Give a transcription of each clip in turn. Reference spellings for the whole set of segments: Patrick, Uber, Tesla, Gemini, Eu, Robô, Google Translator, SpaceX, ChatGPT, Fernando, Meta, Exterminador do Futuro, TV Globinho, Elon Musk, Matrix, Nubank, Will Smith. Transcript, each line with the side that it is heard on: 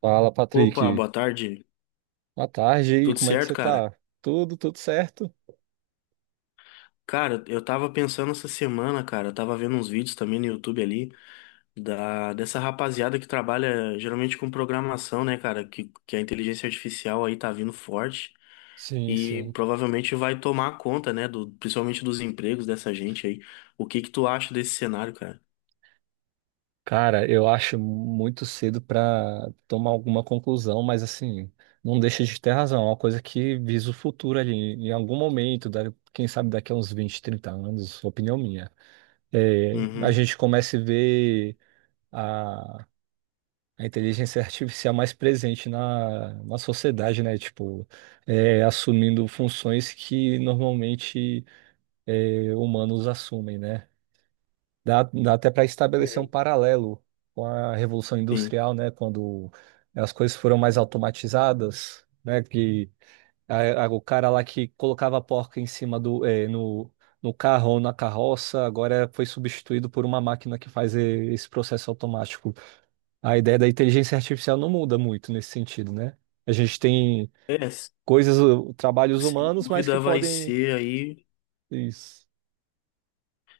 right: Fala,
left: Opa,
right: Patrick.
left: boa tarde.
right: Boa tarde aí.
left: Tudo
right: Como é que
left: certo,
right: você
left: cara?
right: tá? Tudo certo?
left: Cara, eu tava pensando essa semana, cara, eu tava vendo uns vídeos também no YouTube ali da dessa rapaziada que trabalha geralmente com programação, né, cara, que a inteligência artificial aí tá vindo forte
right: Sim,
left: e
right: sim.
left: provavelmente vai tomar conta, né, do principalmente dos empregos dessa gente aí. O que que tu acha desse cenário, cara?
right: Cara, eu acho muito cedo pra tomar alguma conclusão, mas assim, não deixa de ter razão. É uma coisa que visa o futuro ali, em algum momento, quem sabe daqui a uns 20, 30 anos, opinião minha. É, a
left: Uhum.
right: gente começa a ver a, a inteligência artificial mais presente na sociedade, né? Tipo, assumindo funções que normalmente. Humanos assumem, né? Dá até para estabelecer
left: É.
right: um paralelo com a Revolução
left: Sim.
right: Industrial, né? Quando as coisas foram mais automatizadas, né? Que o cara lá que colocava a porca em cima do, no carro ou na carroça, agora foi substituído por uma máquina que faz esse processo automático. A ideia da inteligência artificial não muda muito nesse sentido, né? A gente tem
left: É, s-
right: coisas, trabalhos
left: sem
right: humanos, mas que
left: dúvida vai
right: podem...
left: ser aí.
right: Isso.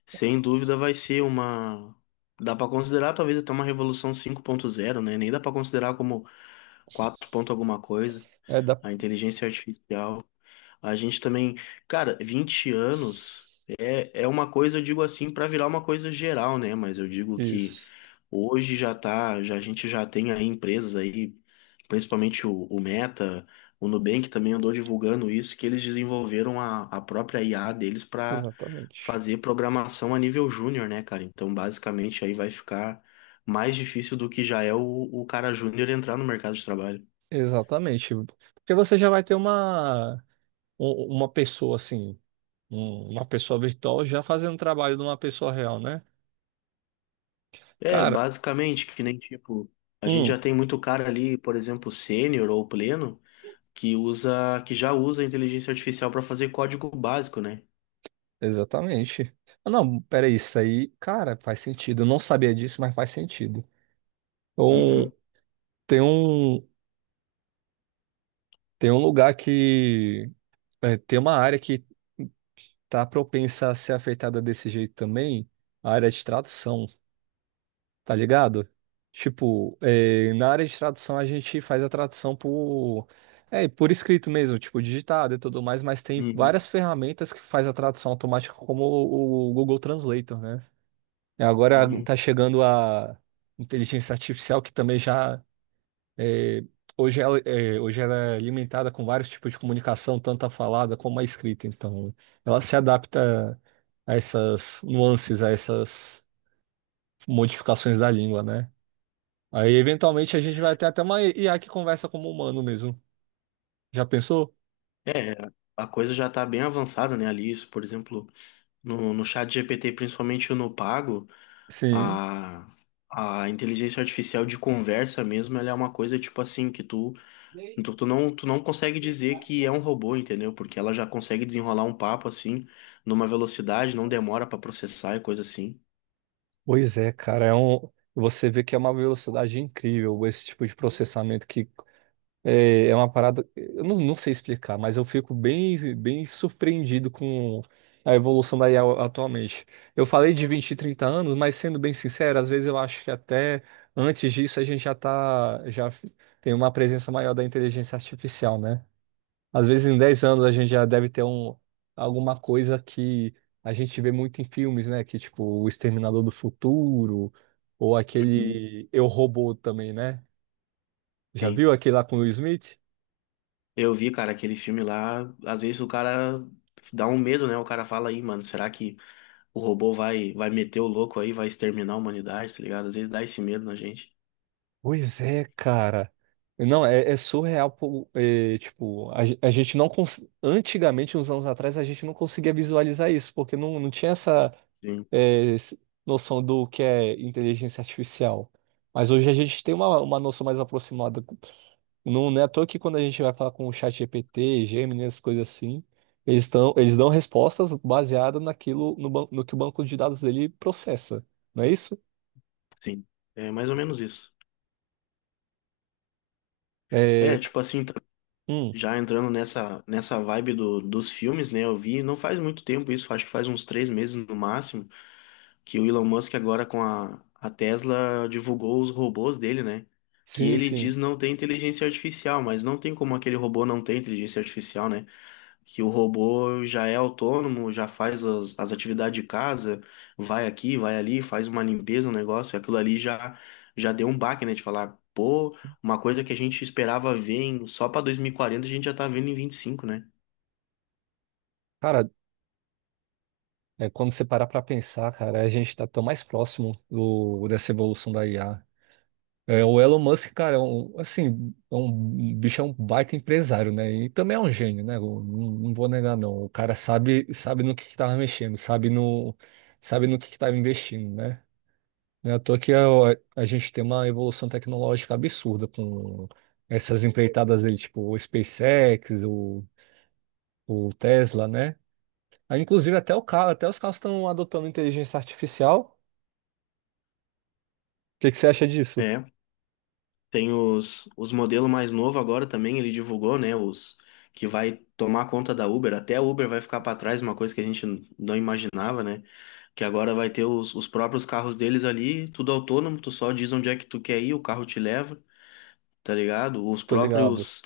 left: Sem dúvida vai ser uma. Dá para considerar talvez até uma revolução 5.0, né? Nem dá para considerar como 4 ponto alguma coisa.
right: É da...
left: A inteligência artificial. A gente também. Cara, 20 anos é, é uma coisa, eu digo assim, para virar uma coisa geral, né? Mas eu digo que
right: Isso.
left: hoje já tá, já, a gente já tem aí empresas aí, principalmente o Meta, o Nubank também andou divulgando isso, que eles desenvolveram a própria IA deles para
right: Exatamente.
left: fazer programação a nível júnior, né, cara? Então, basicamente, aí vai ficar mais difícil do que já é o cara júnior entrar no mercado de trabalho.
right: Exatamente. Porque você já vai ter uma, uma pessoa assim, uma pessoa virtual já fazendo o trabalho de uma pessoa real, né?
left: É,
right: Cara,
left: basicamente, que nem tipo, a gente
right: hum,
left: já tem muito cara ali, por exemplo, sênior ou pleno, que já usa a inteligência artificial para fazer código básico, né?
right: exatamente. Ah, não, peraí, isso aí, cara, faz sentido. Eu não sabia disso, mas faz sentido. Então,
left: Uhum.
right: tem um, tem um lugar que, tem uma área que tá propensa a ser afetada desse jeito também, a área de tradução. Tá ligado? Tipo, é, na área de tradução a gente faz a tradução por, é, por escrito mesmo, tipo, digitado e tudo mais, mas tem
left: Uhum.
right: várias ferramentas que faz a tradução automática, como o Google Translator, né? E agora
left: Uhum.
right: tá chegando a inteligência artificial que também já é, hoje ela, é, hoje ela é alimentada com vários tipos de comunicação, tanto a falada como a escrita. Então, ela se adapta a essas nuances, a essas modificações da língua, né? Aí, eventualmente, a gente vai ter até uma IA que conversa como humano mesmo. Já pensou?
left: É, a coisa já está bem avançada, né, ali, isso, por exemplo, no chat GPT, principalmente no pago,
right: Sim.
left: a, a inteligência artificial de conversa mesmo, ela é uma coisa, tipo assim, que tu, tu, tu não consegue dizer que é um robô, entendeu? Porque ela já consegue desenrolar um papo, assim, numa velocidade, não demora para processar e coisa assim.
right: Pois é, cara. É um... Você vê que é uma velocidade incrível esse tipo de processamento que é, é uma parada. Eu não sei explicar, mas eu fico bem surpreendido com a evolução da IA atualmente. Eu falei de 20 e 30 anos, mas sendo bem sincero, às vezes eu acho que até antes disso a gente já tá, já tem uma presença maior da inteligência artificial, né? Às vezes em 10 anos a gente já deve ter um, alguma coisa que a gente vê muito em filmes, né? Que tipo O Exterminador do Futuro ou
left: Uhum.
right: aquele Eu, Robô também, né? Já
left: Sim.
right: viu aquele lá com o Will Smith?
left: Eu vi, cara, aquele filme lá, às vezes o cara dá um medo, né, o cara fala aí, mano, será que o robô vai meter o louco aí, vai exterminar a humanidade, tá ligado? Às vezes dá esse medo na gente.
right: Pois é, cara. Não, é, é surreal, pô, é, tipo, a, a gente não cons... antigamente, uns anos atrás, a gente não conseguia visualizar isso, porque não tinha essa
left: Sim,
right: é, s- noção do que é inteligência artificial. Mas hoje a gente tem uma noção mais aproximada. Não, não é à toa que quando a gente vai falar com o chat GPT, Gemini, essas coisas assim, eles estão, eles dão respostas baseadas naquilo, no que o banco de dados dele processa, não é isso?
left: sim. É mais ou menos isso. É,
right: É, c-
left: tipo assim, tá-
right: hum,
left: Já entrando nessa vibe do, dos filmes, né? Eu vi, não faz muito tempo isso, acho que faz uns 3 meses no máximo, que o Elon Musk agora com a Tesla divulgou os robôs dele, né? Que
right: sim,
left: ele diz
right: sim.
left: não ter inteligência artificial, mas não tem como aquele robô não ter inteligência artificial, né? Que o robô já é autônomo, já faz as atividades de casa, vai aqui, vai ali, faz uma limpeza, um negócio, já deu um baque, né? De falar, pô, uma coisa que a gente esperava ver em, só para 2040, a gente já tá vendo em 25, né?
right: Cara, é, quando você parar pra pensar, cara, a gente tá tão mais próximo do, dessa evolução da IA. É, o Elon Musk, cara, é um, assim, é um, um bicho, é um baita empresário, né? E também é um gênio, né? Eu não vou negar, não. O cara sabe, sabe no que tava mexendo, sabe no que tava investindo, né? Não é à toa que a gente tem uma evolução tecnológica absurda com essas empreitadas dele, tipo o SpaceX, o Tesla, né? Aí, inclusive, até o carro, até os carros estão adotando inteligência artificial. O que que você acha disso?
left: É, tem os modelos mais novos agora também, ele divulgou, né? Os que vai tomar conta da Uber, até a Uber vai ficar para trás, uma coisa que a gente não imaginava, né? Que agora vai ter os próprios carros deles ali, tudo autônomo, tu só diz onde é que tu quer ir, o carro te leva. Tá ligado?
right: Tô ligado.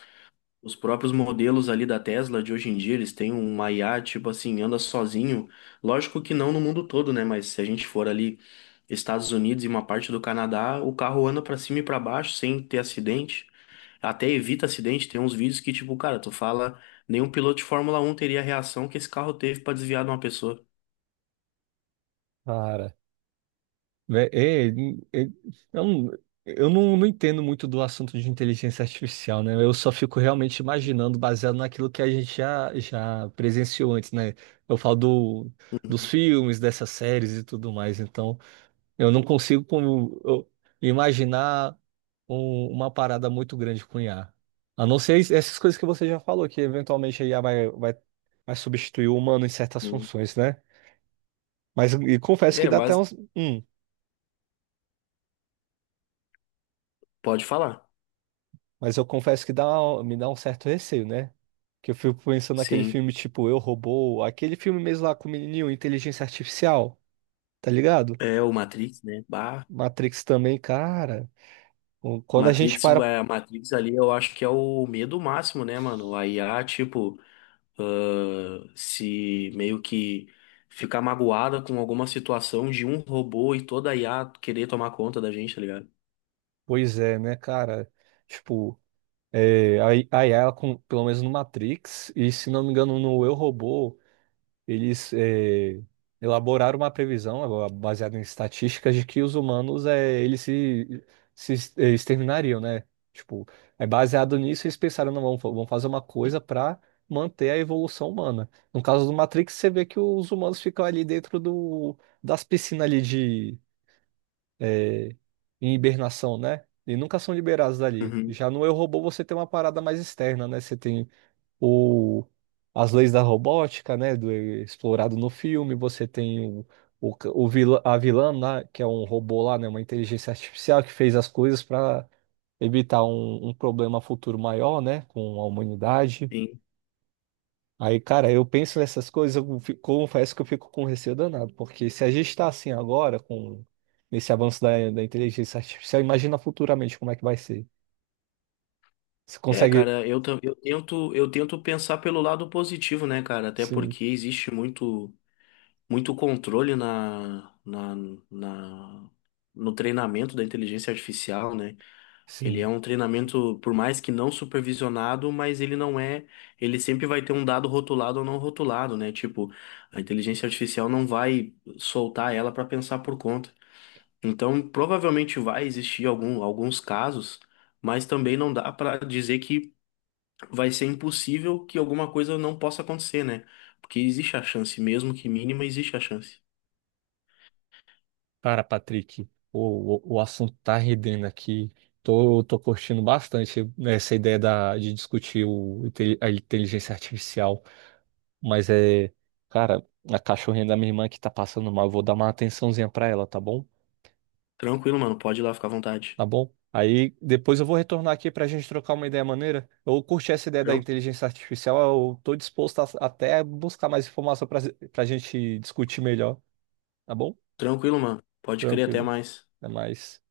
left: Os próprios modelos ali da Tesla de hoje em dia, eles têm uma IA, tipo assim, anda sozinho. Lógico que não no mundo todo, né? Mas se a gente for ali Estados Unidos e uma parte do Canadá, o carro anda pra cima e pra baixo sem ter acidente. Até evita acidente. Tem uns vídeos que, tipo, cara, tu fala, nenhum piloto de Fórmula Um teria a reação que esse carro teve pra desviar de uma pessoa.
right: Cara. Né? É, é, eu não, eu não entendo muito do assunto de inteligência artificial, né? Eu só fico realmente imaginando, baseado naquilo que a gente já, já presenciou antes, né? Eu falo do, dos filmes, dessas séries e tudo mais, então eu não consigo como, eu imaginar uma parada muito grande com IA. A não ser essas coisas que você já falou, que eventualmente a IA vai, vai, vai substituir o humano em certas
left: Hum.
right: funções, né? Mas e confesso que
left: É,
right: dá até
left: mas
right: uns. Hum,
left: Pode falar.
right: mas eu confesso que dá, me dá um certo receio, né? Que eu fico pensando naquele
left: Sim.
right: filme tipo Eu, Robô, aquele filme mesmo lá com o menininho, Inteligência Artificial, tá ligado?
left: É o Matrix, né? Bah.
right: Matrix também, cara. Quando a gente
left: Matrix,
right: para.
left: é, a Matrix ali eu acho que é o medo máximo, né, mano? A IA, tipo, ah, se meio que ficar magoada com alguma situação de um robô e toda a IA querer tomar conta da gente, tá ligado?
right: Pois é, né, cara? Tipo, é, a a IA, com- pelo menos no Matrix, e se não me engano no Eu, Robô. Eles elaboraram uma previsão baseada em estatísticas de que os humanos eles se, exterminariam, né? Tipo, é baseado nisso eles pensaram, não, vamos fazer uma coisa para manter a evolução humana. No caso do Matrix, você vê que os humanos ficam ali dentro do, das piscinas ali de eh, em hibernação, né? E nunca são liberados dali.
left: Uhum,
right: Já no Eu, Robô você tem uma parada mais externa, né? Você tem ou as leis da robótica, né, do explorado no filme, você tem o vilã, a vilã lá, que é um robô lá, né, uma inteligência artificial que fez as coisas para evitar um, um problema futuro maior, né, com a humanidade.
left: sim.
right: Aí, cara, eu penso nessas coisas, eu confesso que eu fico com receio danado, porque se a gente está assim agora, com esse avanço da inteligência artificial, imagina futuramente como é que vai ser. Você
left: É,
right: consegue,
left: cara, eu tento pensar pelo lado positivo, né, cara? Até
right: sim,
left: porque existe muito, muito controle na, no treinamento da inteligência artificial, né? Ele é
right: sim.
left: um treinamento, por mais que não supervisionado, mas ele não é. Ele sempre vai ter um dado rotulado ou não rotulado, né? Tipo, a inteligência artificial não vai soltar ela para pensar por conta. Então, provavelmente vai existir alguns casos, mas também não dá para dizer que vai ser impossível que alguma coisa não possa acontecer, né? Porque existe a chance, mesmo que mínima, existe a chance.
right: Cara, Patrick, o assunto tá rendendo aqui. Tô curtindo bastante essa ideia da, de discutir o, a inteligência artificial. Mas é, cara, a cachorrinha da minha irmã que tá passando mal, eu vou dar uma atençãozinha pra ela, tá bom?
left: Tranquilo, mano, pode ir lá ficar à vontade.
right: Tá bom? Aí depois eu vou retornar aqui pra gente trocar uma ideia maneira. Eu curti essa ideia da
left: Tran-
right: inteligência artificial, eu tô disposto a, até buscar mais informação pra, pra gente discutir melhor, tá bom?
left: Tranquilo, mano, pode crer, até
right: Tranquilo,
left: mais.
right: até mais.